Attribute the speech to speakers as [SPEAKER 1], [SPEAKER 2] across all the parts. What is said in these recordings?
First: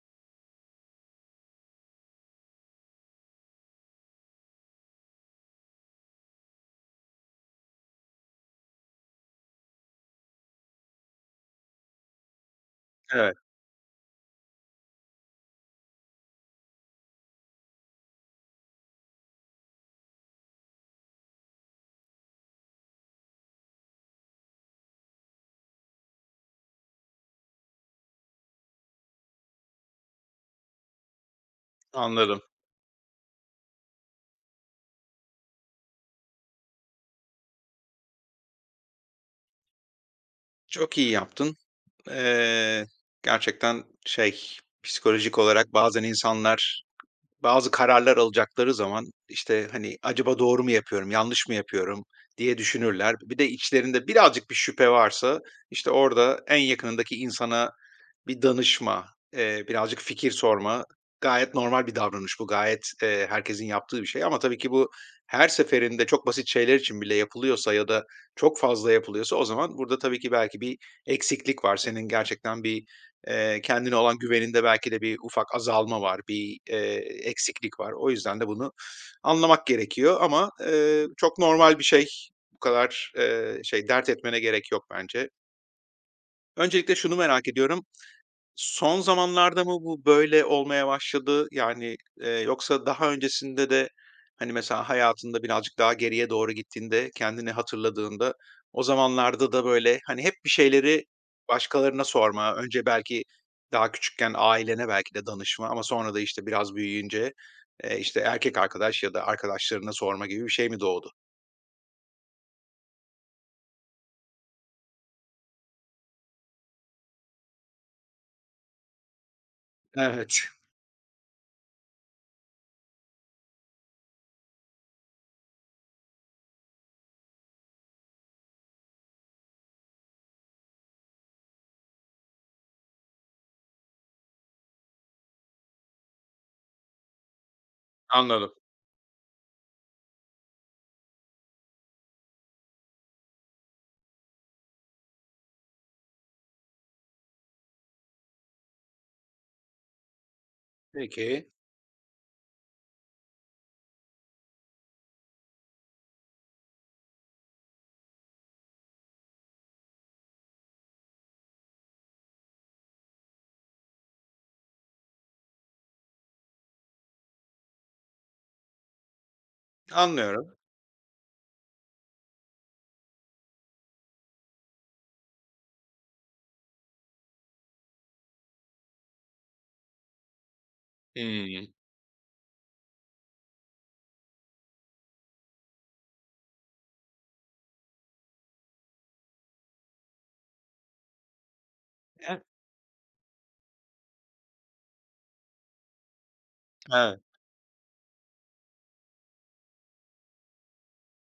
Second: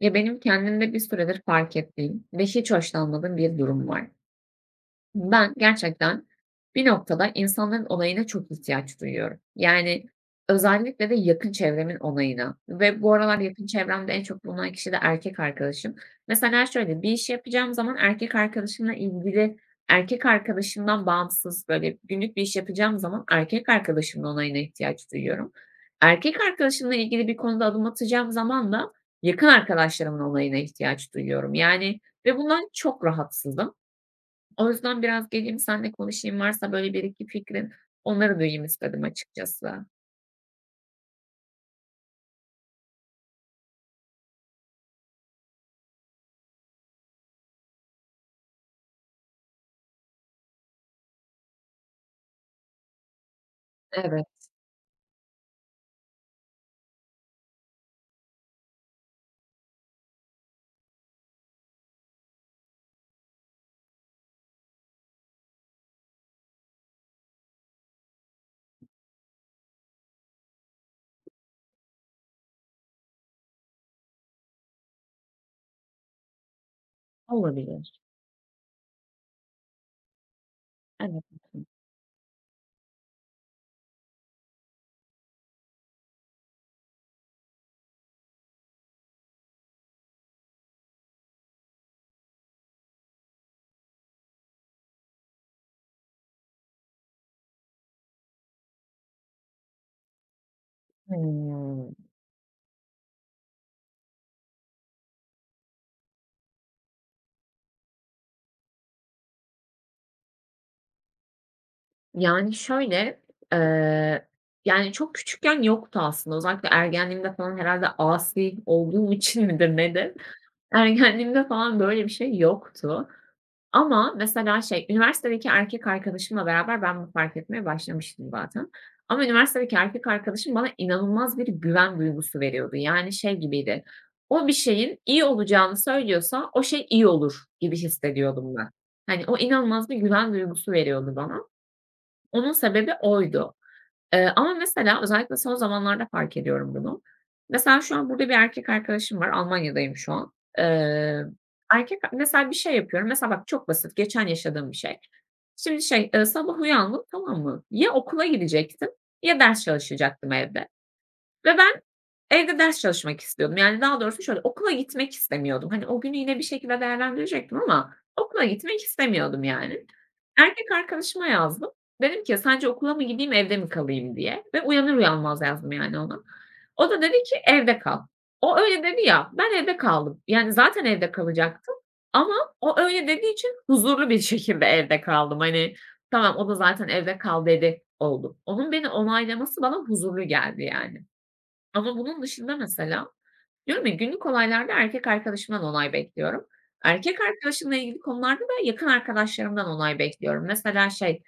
[SPEAKER 1] Ya, benim kendimde bir süredir fark ettiğim ve hiç hoşlanmadığım bir durum var. Ben gerçekten bir noktada insanların onayına çok ihtiyaç duyuyorum. Yani özellikle de yakın çevremin onayına ve bu
[SPEAKER 2] Evet,
[SPEAKER 1] aralar yakın çevremde en çok bulunan kişi de erkek arkadaşım. Mesela şöyle bir iş yapacağım zaman erkek arkadaşımla ilgili erkek arkadaşımdan bağımsız böyle günlük bir iş yapacağım zaman erkek arkadaşımın onayına ihtiyaç duyuyorum. Erkek arkadaşımla ilgili bir konuda adım atacağım zaman da yakın arkadaşlarımın onayına ihtiyaç duyuyorum. Yani ve
[SPEAKER 2] anladım.
[SPEAKER 1] bundan çok rahatsızım. O yüzden biraz geleyim seninle konuşayım, varsa böyle bir iki fikrin, onları duyayım istedim açıkçası.
[SPEAKER 2] Çok iyi yaptın. Eee, Gerçekten şey, psikolojik olarak bazen insanlar bazı kararlar alacakları zaman, işte, hani, "Acaba doğru mu yapıyorum, yanlış mı yapıyorum?" diye düşünürler. Bir de içlerinde
[SPEAKER 1] Evet,
[SPEAKER 2] birazcık bir şüphe varsa, işte, orada en yakınındaki insana bir danışma, birazcık fikir sorma, gayet normal bir davranış bu. Gayet, herkesin yaptığı bir şey ama tabii ki bu her seferinde çok basit şeyler için bile yapılıyorsa ya da çok fazla yapılıyorsa o zaman burada tabii ki belki bir eksiklik var. Senin gerçekten bir, kendine olan güveninde belki de bir ufak azalma var, bir, eksiklik var.
[SPEAKER 1] olabilir.
[SPEAKER 2] O yüzden de bunu anlamak gerekiyor ama, çok
[SPEAKER 1] Evet.
[SPEAKER 2] normal bir şey. Bu kadar, şey, dert etmene gerek yok bence. Öncelikle şunu merak ediyorum. Son zamanlarda mı bu böyle olmaya başladı? Yani, yoksa daha öncesinde de, hani, mesela hayatında birazcık daha geriye doğru gittiğinde, kendini hatırladığında o zamanlarda da böyle, hani, hep bir şeyleri
[SPEAKER 1] Hımm.
[SPEAKER 2] başkalarına sorma, önce belki daha küçükken ailene belki de danışma ama sonra da, işte, biraz büyüyünce, işte, erkek arkadaş ya da arkadaşlarına sorma gibi bir şey mi doğdu?
[SPEAKER 1] Yani şöyle, eee, yani çok küçükken yoktu aslında. Özellikle ergenliğimde falan herhâlde asi olduğum için midir nedir?
[SPEAKER 2] Evet,
[SPEAKER 1] Ergenliğimde falan böyle bir şey yoktu. Ama mesela şey, üniversitedeki erkek arkadaşımla beraber ben bunu fark etmeye başlamıştım zaten. Ama üniversitedeki erkek arkadaşım bana inanılmaz bir güven duygusu veriyordu. Yani şey gibiydi, o bir şeyin iyi olacağını söylüyorsa o şey iyi olur gibi
[SPEAKER 2] anladım.
[SPEAKER 1] hissediyordum ben. Hani o inanılmaz bir güven duygusu veriyordu bana. Onun sebebi oydu. Ama mesela özellikle son zamanlarda fark ediyorum bunu. Mesela şu an burada bir erkek arkadaşım var. Almanya'dayım şu an. Eee,
[SPEAKER 2] Peki.
[SPEAKER 1] erkek mesela bir şey yapıyorum. Mesela bak çok basit. Geçen yaşadığım bir şey. Şimdi şey, sabah uyandım, tamam mı? Ya okula gidecektim ya ders çalışacaktım evde ve ben evde ders çalışmak istiyordum. Yani, daha doğrusu şöyle, okula gitmek istemiyordum. Hani, o günü yine bir şekilde değerlendirecektim ama okula gitmek istemiyordum, yani.
[SPEAKER 2] Anlıyorum.
[SPEAKER 1] Erkek arkadaşıma yazdım. Dedim ki, "Sence okula mı gideyim, evde mi kalayım?" diye ve uyanır uyanmaz yazdım, yani, ona. O da dedi ki, "Evde kal." O öyle dedi ya, ben evde kaldım. Yani, zaten evde
[SPEAKER 2] Hımm.
[SPEAKER 1] kalacaktım ama o öyle dediği için huzurlu bir şekilde evde kaldım. Hani, tamam, o da zaten evde kal dedi, oldu. Onun beni onaylaması bana huzurlu geldi, yani. Ama bunun
[SPEAKER 2] E
[SPEAKER 1] dışında mesela diyorum ya günlük olaylarda erkek arkadaşımdan onay bekliyorum.
[SPEAKER 2] Evet.
[SPEAKER 1] Erkek arkadaşımla ilgili konularda da yakın arkadaşlarımdan onay bekliyorum. Mesela şey,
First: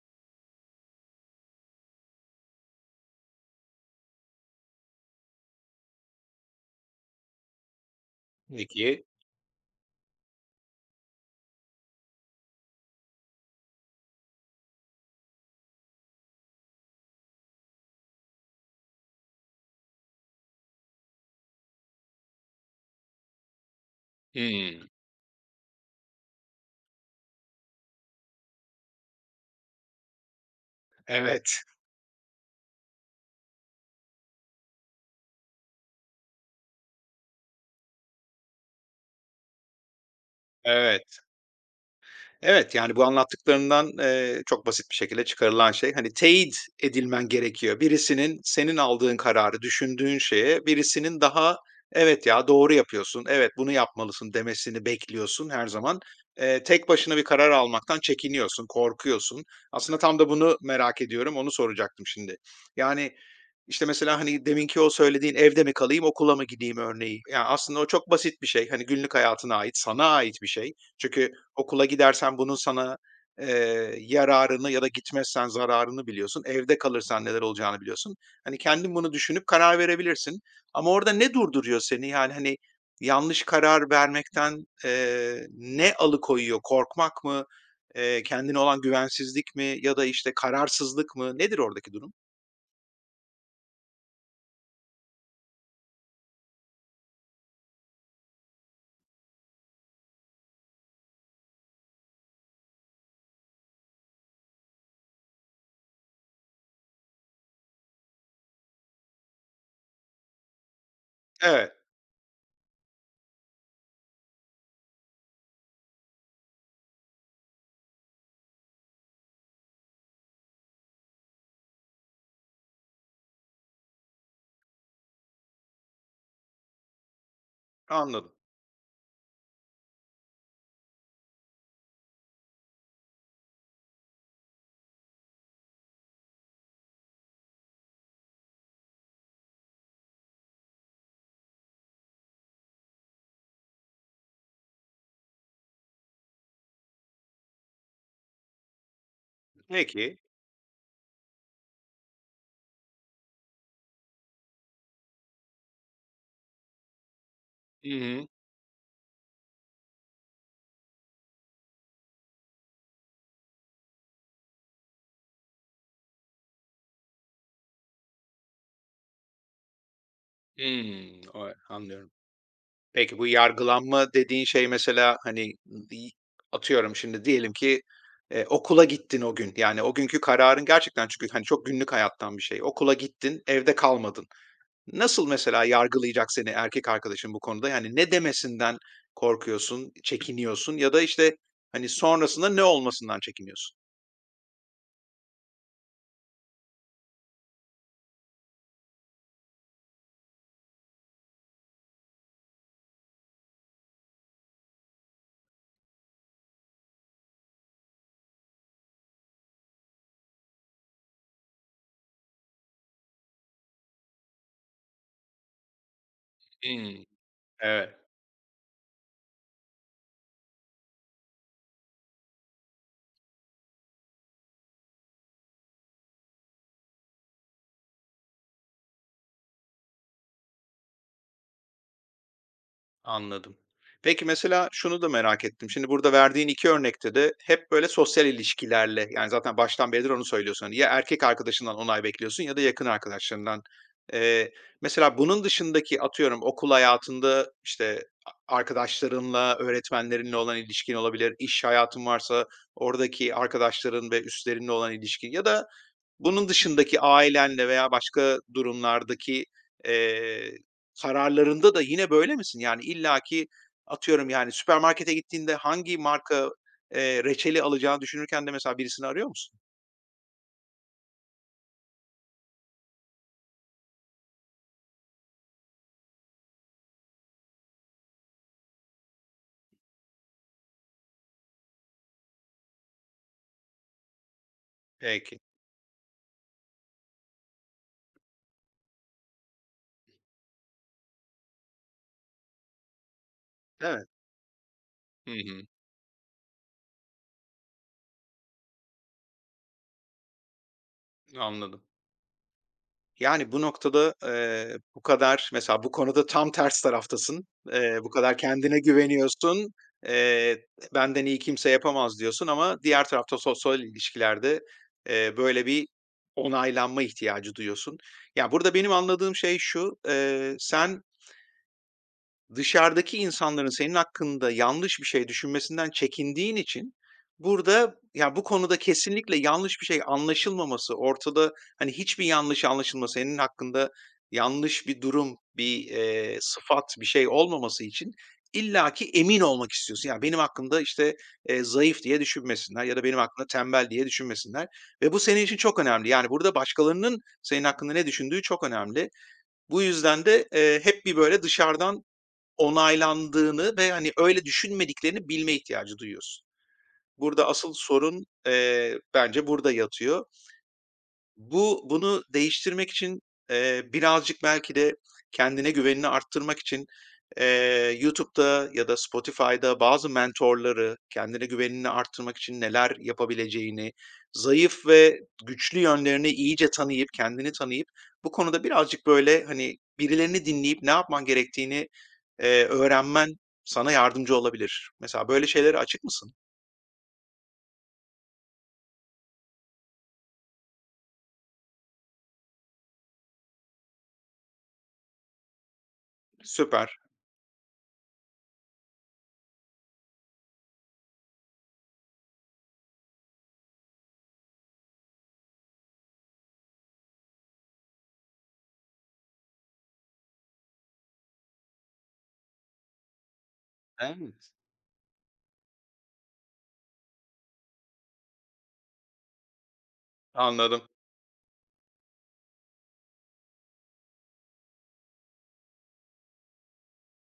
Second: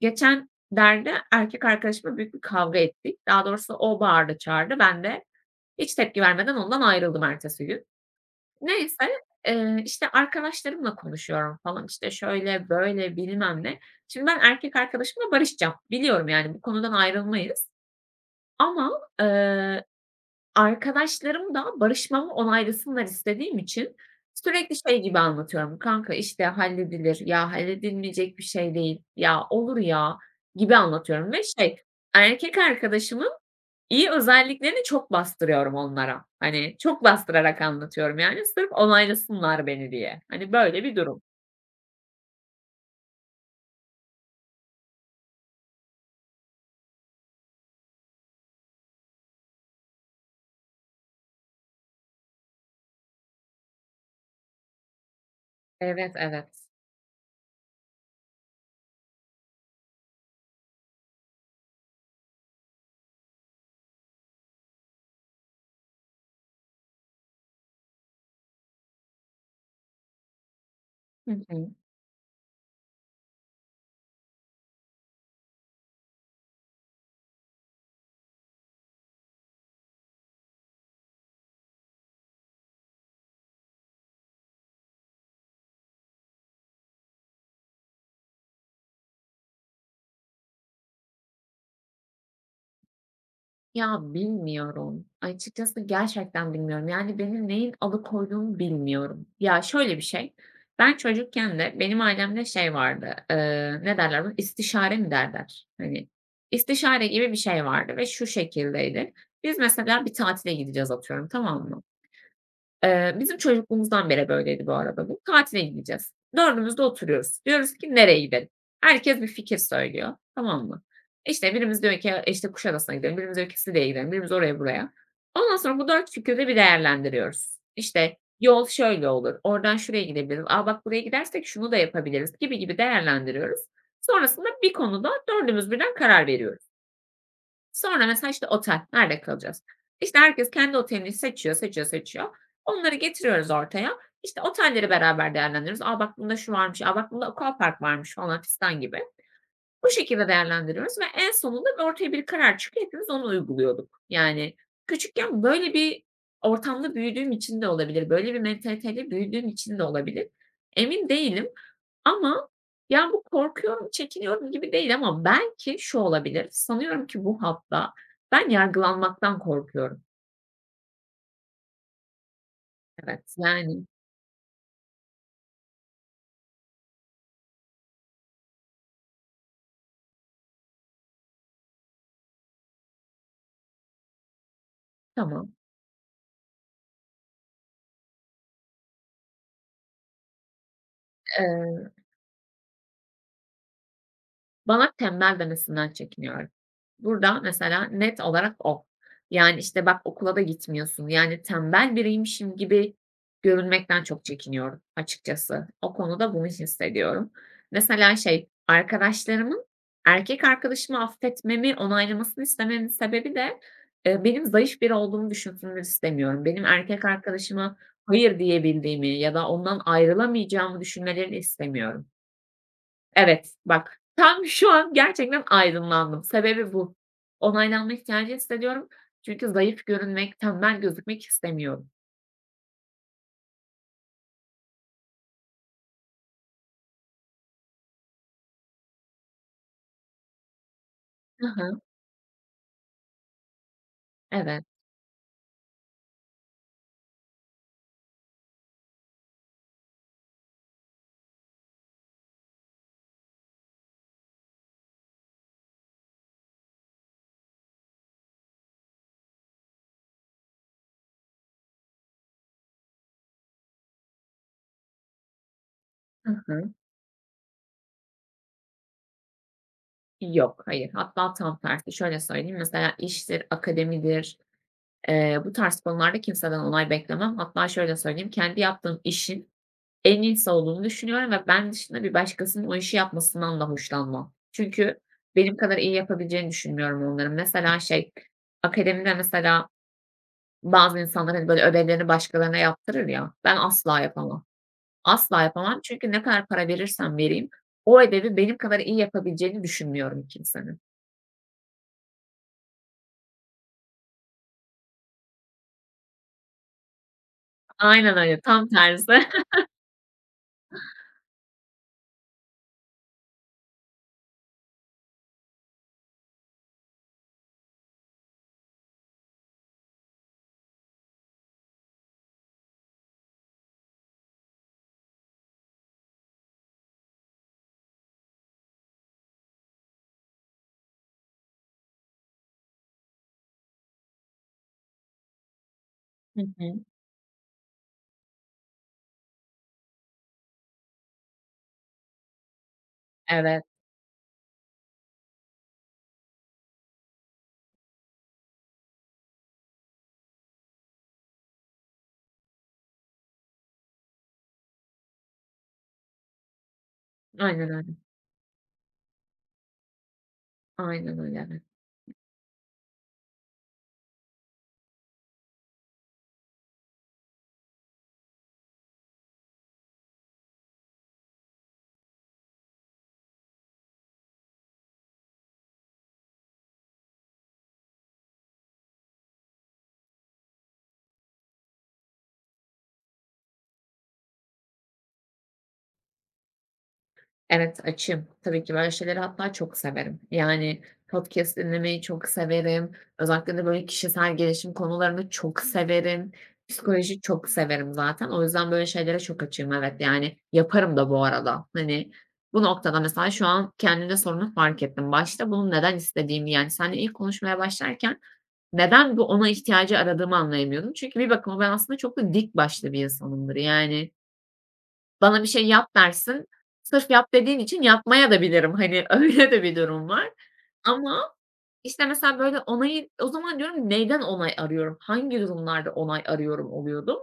[SPEAKER 1] geçen derde erkek arkadaşımla büyük bir kavga ettik. Daha doğrusu o bağırdı çağırdı. Ben de hiç tepki vermeden ondan ayrıldım ertesi gün.
[SPEAKER 2] Peki.
[SPEAKER 1] Neyse, işte arkadaşlarımla konuşuyorum falan işte şöyle böyle bilmem ne. Şimdi ben erkek arkadaşımla barışacağım. Biliyorum yani bu konudan ayrılmayız ama arkadaşlarım da barışmamı onaylasınlar istediğim için sürekli
[SPEAKER 2] Hımm.
[SPEAKER 1] şey gibi anlatıyorum. "Kanka, işte, halledilir. Ya, halledilmeyecek bir şey değil. Ya, olur ya." gibi anlatıyorum ve
[SPEAKER 2] Evet.
[SPEAKER 1] şey, erkek arkadaşımın iyi özelliklerini çok bastırıyorum onlara. Hani, çok bastırarak anlatıyorum, yani, sırf onaylasınlar beni diye. Hani, böyle bir
[SPEAKER 2] Evet.
[SPEAKER 1] durum.
[SPEAKER 2] Evet, yani, bu anlattıklarından, çok basit bir şekilde çıkarılan şey, hani, teyit edilmen gerekiyor. Birisinin senin aldığın kararı, düşündüğün şeye birisinin daha, "Evet ya, doğru yapıyorsun, evet, bunu yapmalısın." demesini bekliyorsun her zaman.
[SPEAKER 1] Evet, evet.
[SPEAKER 2] Tek başına bir karar almaktan çekiniyorsun, korkuyorsun. Aslında tam da bunu merak ediyorum, onu soracaktım şimdi. Yani, işte, mesela, hani, deminki o söylediğin "Evde mi kalayım, okula mı gideyim?" örneği. Yani aslında o çok basit bir şey. Hani, günlük hayatına ait, sana ait bir şey. Çünkü
[SPEAKER 1] Hı hı.
[SPEAKER 2] okula gidersen bunun sana, yararını ya da gitmezsen zararını biliyorsun. Evde kalırsan neler olacağını biliyorsun. Hani, kendin bunu düşünüp karar verebilirsin ama orada ne durduruyor seni? Yani, hani, yanlış karar vermekten, ne alıkoyuyor? Korkmak mı? Kendine olan güvensizlik mi ya da, işte, kararsızlık mı? Nedir oradaki durum?
[SPEAKER 1] Ya, bilmiyorum. Açıkçası gerçekten bilmiyorum. Yani, beni neyin alıkoyduğunu bilmiyorum. Ya, şöyle bir şey, ben çocukken de benim ailemde şey vardı, ne derler buna, İstişare mi derler? Hani, istişare gibi bir şey vardı ve şu şekildeydi. Biz mesela bir tatile gideceğiz atıyorum, tamam
[SPEAKER 2] Evet,
[SPEAKER 1] mı? Bizim çocukluğumuzdan beri böyleydi bu arada bu. Tatile gideceğiz. 4'ümüz de oturuyoruz. Diyoruz ki nereye gidelim? Herkes bir fikir söylüyor, tamam mı? İşte birimiz diyor ki, işte Kuşadası'na gidelim, birimiz diyor ki Side'ye gidelim, birimiz oraya buraya. Ondan sonra bu 4 fikri de bir değerlendiriyoruz. İşte
[SPEAKER 2] anladım.
[SPEAKER 1] yol şöyle olur, oradan şuraya gidebiliriz, Aa bak buraya gidersek şunu da yapabiliriz gibi gibi değerlendiriyoruz. Sonrasında bir konuda dördümüz birden karar veriyoruz. Sonra mesela, işte, otel, nerede kalacağız? İşte, herkes kendi otelini seçiyor, seçiyor, seçiyor. Onları getiriyoruz ortaya. İşte, otelleri beraber değerlendiriyoruz. A, bak bunda şu varmış, a, bak bunda aquapark varmış falan fistan gibi. Bu
[SPEAKER 2] Peki.
[SPEAKER 1] şekilde değerlendiriyoruz ve en sonunda ortaya bir karar çıkıyor. Hepimiz onu uyguluyorduk. Yani küçükken böyle bir ortamda büyüdüğüm için de
[SPEAKER 2] Hı
[SPEAKER 1] olabilir.
[SPEAKER 2] hı.
[SPEAKER 1] Böyle bir mentaliteyle büyüdüğüm için de olabilir. Emin değilim ama ya bu korkuyorum, çekiniyorum gibi değil ama belki şu olabilir. Sanıyorum ki bu hatta ben yargılanmaktan korkuyorum.
[SPEAKER 2] Hımm. O anlıyorum. Peki bu
[SPEAKER 1] Evet, yani
[SPEAKER 2] yargılanma dediğin şey mesela, hani, di atıyorum şimdi diyelim ki, okula gittin o gün, yani o günkü kararın gerçekten çünkü, hani, çok günlük hayattan bir şey. Okula gittin, evde kalmadın. Nasıl
[SPEAKER 1] tamam.
[SPEAKER 2] mesela yargılayacak seni erkek arkadaşın bu konuda? Yani ne demesinden korkuyorsun, çekiniyorsun ya da, işte,
[SPEAKER 1] Eee
[SPEAKER 2] hani, sonrasında ne olmasından çekiniyorsun?
[SPEAKER 1] Bana tembel demesinden çekiniyorum. Burada mesela net olarak o. Yani, işte, "Bak okula da gitmiyorsun." Yani, tembel biriymişim gibi görünmekten çok çekiniyorum açıkçası. O konuda bunu hissediyorum. Mesela şey, arkadaşlarımın erkek arkadaşımı affetmemi, onaylamasını istememin sebebi de, benim zayıf biri olduğumu düşünsünler istemiyorum. Benim erkek
[SPEAKER 2] Hımm.
[SPEAKER 1] arkadaşıma
[SPEAKER 2] Evet.
[SPEAKER 1] hayır diyebildiğimi ya da ondan ayrılamayacağımı düşünmelerini istemiyorum. Evet, bak, tam şu an gerçekten aydınlandım. Sebebi bu. Onaylanma ihtiyacı hissediyorum çünkü zayıf görünmek, tembel gözükmek istemiyorum.
[SPEAKER 2] Anladım. Peki mesela şunu da merak ettim. Şimdi burada verdiğin 2 örnekte de hep böyle sosyal ilişkilerle, yani, zaten baştan beridir onu söylüyorsun. Hani ya erkek
[SPEAKER 1] Hı
[SPEAKER 2] arkadaşından
[SPEAKER 1] hı.
[SPEAKER 2] onay bekliyorsun ya da yakın arkadaşlarından. Eee,
[SPEAKER 1] Evet.
[SPEAKER 2] mesela bunun dışındaki atıyorum okul hayatında, işte, arkadaşlarınla, öğretmenlerinle olan ilişkin olabilir, İş hayatın varsa oradaki arkadaşların ve üstlerinle olan ilişkin ya da bunun dışındaki ailenle veya başka durumlardaki, eee, kararlarında da yine böyle misin? Yani illaki atıyorum, yani, süpermarkete gittiğinde hangi
[SPEAKER 1] Hı
[SPEAKER 2] marka,
[SPEAKER 1] hı.
[SPEAKER 2] reçeli alacağını düşünürken de mesela birisini arıyor musun?
[SPEAKER 1] Yok, hayır. Hatta tam tersi. Şöyle söyleyeyim, mesela iştir, akademidir, bu tarz konularda kimseden onay beklemem. Hatta şöyle söyleyeyim, kendi yaptığım işin en iyisi olduğunu düşünüyorum ve ben dışında bir başkasının o işi yapmasından da hoşlanmam. Çünkü
[SPEAKER 2] Peki.
[SPEAKER 1] benim kadar iyi yapabileceğini düşünmüyorum onların. Mesela şey, akademide mesela bazı insanlar, hani, böyle, ödevlerini başkalarına yaptırır ya, ben asla
[SPEAKER 2] Evet.
[SPEAKER 1] yapamam.
[SPEAKER 2] Hı
[SPEAKER 1] Asla
[SPEAKER 2] hı.
[SPEAKER 1] yapamam çünkü ne kadar para verirsem vereyim o ödevi benim kadar iyi yapabileceğini düşünmüyorum kimsenin.
[SPEAKER 2] Anladım. Yani, bu noktada, bu kadar mesela bu konuda tam ters taraftasın. Bu
[SPEAKER 1] Aynen
[SPEAKER 2] kadar
[SPEAKER 1] öyle, tam
[SPEAKER 2] kendine
[SPEAKER 1] tersi.
[SPEAKER 2] güveniyorsun, eee, "Benden iyi kimse yapamaz." diyorsun ama diğer tarafta sosyal ilişkilerde, böyle bir onaylanma ihtiyacı duyuyorsun. Ya, burada benim anladığım şey şu: sen dışarıdaki insanların senin hakkında yanlış bir şey düşünmesinden çekindiğin için burada, ya, bu konuda kesinlikle yanlış bir şey anlaşılmaması, ortada, hani, hiçbir yanlış anlaşılma, senin hakkında yanlış bir durum, bir,
[SPEAKER 1] Hı
[SPEAKER 2] sıfat,
[SPEAKER 1] hı.
[SPEAKER 2] bir şey olmaması için illaki emin olmak istiyorsun. Ya, benim hakkımda, işte, zayıf diye düşünmesinler ya da benim hakkımda
[SPEAKER 1] Evet,
[SPEAKER 2] tembel diye düşünmesinler ve bu senin için çok önemli. Yani, burada başkalarının senin hakkında ne düşündüğü çok önemli. Bu yüzden de, hep bir böyle dışarıdan onaylandığını ve, hani, öyle düşünmediklerini bilme ihtiyacı duyuyorsun. Burada
[SPEAKER 1] aynen
[SPEAKER 2] asıl
[SPEAKER 1] öyle.
[SPEAKER 2] sorun, bence burada yatıyor.
[SPEAKER 1] Aynen öyle, evet.
[SPEAKER 2] Bu bunu değiştirmek için, birazcık belki de kendine güvenini arttırmak için, YouTube'da ya da Spotify'da bazı mentorları kendine güvenini arttırmak için neler yapabileceğini, zayıf ve güçlü yönlerini iyice tanıyıp, kendini tanıyıp bu konuda birazcık, böyle, hani, birilerini dinleyip ne yapman gerektiğini öğrenmen sana yardımcı olabilir. Mesela böyle şeylere açık mısın?
[SPEAKER 1] Evet, açığım. Tabii ki böyle şeyleri hatta çok severim. Yani podcast dinlemeyi çok severim. Özellikle de böyle kişisel gelişim konularını çok severim.
[SPEAKER 2] Süper.
[SPEAKER 1] Psikoloji çok severim zaten. O yüzden böyle şeylere çok açığım, evet. Yani yaparım da bu arada. Hani bu noktada mesela şu an kendimde sorunu fark ettim. Başta bunu neden istediğimi yani seninle ilk konuşmaya başlarken neden bu ona ihtiyacı aradığımı anlayamıyordum. Çünkü bir bakıma ben aslında çok da dik başlı bir insanımdır. Yani
[SPEAKER 2] Evet.
[SPEAKER 1] bana bir şey yap dersin. Sırf yap dediğin için yapmaya da bilirim. Hani öyle de bir durum var
[SPEAKER 2] Anladım.
[SPEAKER 1] ama işte, mesela, böyle, onayı o zaman diyorum neyden onay arıyorum? Hangi durumlarda onay arıyorum oluyordum.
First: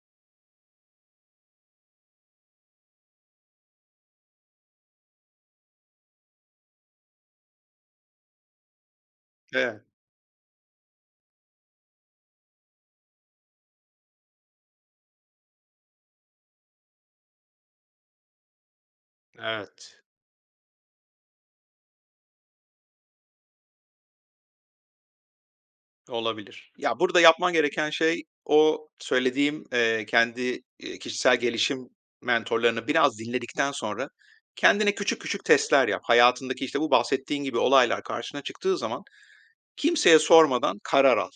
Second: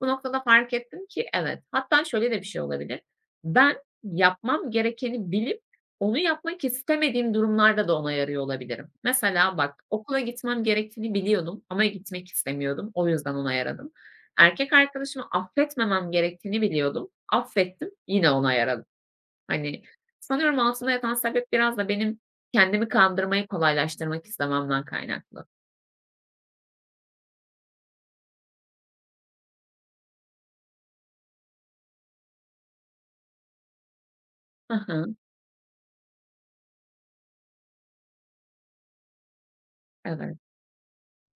[SPEAKER 1] Bu noktada fark ettim ki evet. Hatta şöyle de bir şey olabilir. Ben yapmam gerekeni bilip onu yapmak istemediğim durumlarda da onay arıyor olabilirim. Mesela
[SPEAKER 2] Evet.
[SPEAKER 1] bak, okula gitmem gerektiğini biliyordum ama gitmek istemiyordum. O yüzden onay aradım. Erkek arkadaşımı affetmemem gerektiğini biliyordum. Affettim, yine onay aradım. Hani,
[SPEAKER 2] Evet.
[SPEAKER 1] sanıyorum altında yatan sebep biraz da benim kendimi kandırmayı kolaylaştırmak istememden kaynaklı.
[SPEAKER 2] Olabilir. Ya, burada yapman gereken şey o söylediğim, kendi, kişisel gelişim mentorlarını biraz dinledikten sonra
[SPEAKER 1] Hı
[SPEAKER 2] kendine
[SPEAKER 1] hı,
[SPEAKER 2] küçük küçük testler yap. Hayatındaki, işte, bu bahsettiğin gibi olaylar karşına çıktığı zaman kimseye
[SPEAKER 1] evet.
[SPEAKER 2] sormadan karar al.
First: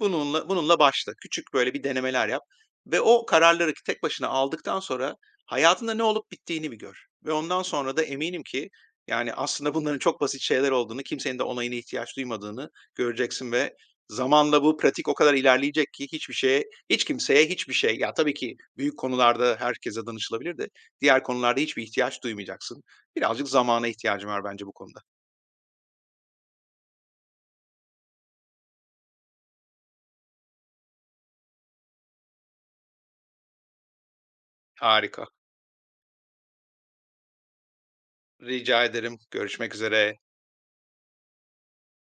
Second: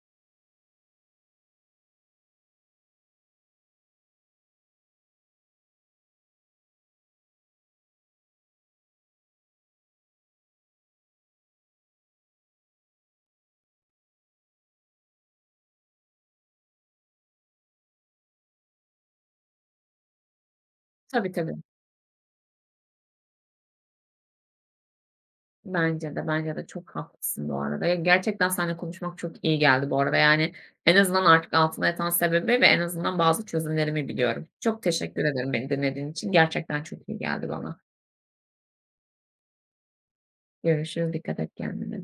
[SPEAKER 2] Bununla başla. Küçük böyle bir denemeler yap ve o kararları tek başına aldıktan sonra hayatında ne olup bittiğini bir gör ve ondan sonra da eminim ki, yani, aslında bunların çok basit şeyler olduğunu, kimsenin de onayına ihtiyaç duymadığını göreceksin ve zamanla bu pratik o kadar ilerleyecek ki hiçbir şeye, hiç kimseye hiçbir şey. Ya, tabii ki büyük konularda herkese danışılabilir de diğer
[SPEAKER 1] Tabii, tabii.
[SPEAKER 2] konularda hiçbir ihtiyaç duymayacaksın. Birazcık zamana ihtiyacım var bence bu konuda.
[SPEAKER 1] Bence de, bence de çok haklısın bu arada. Ya, gerçekten seninle konuşmak çok iyi geldi bu arada. Yani, en azından artık altında yatan sebebi ve en azından bazı çözümlerimi biliyorum. Çok teşekkür
[SPEAKER 2] Harika.
[SPEAKER 1] ederim beni dinlediğin için. Gerçekten çok iyi geldi bana.
[SPEAKER 2] Rica ederim. Görüşmek üzere.
[SPEAKER 1] Görüşürüz. Dikkat et kendine.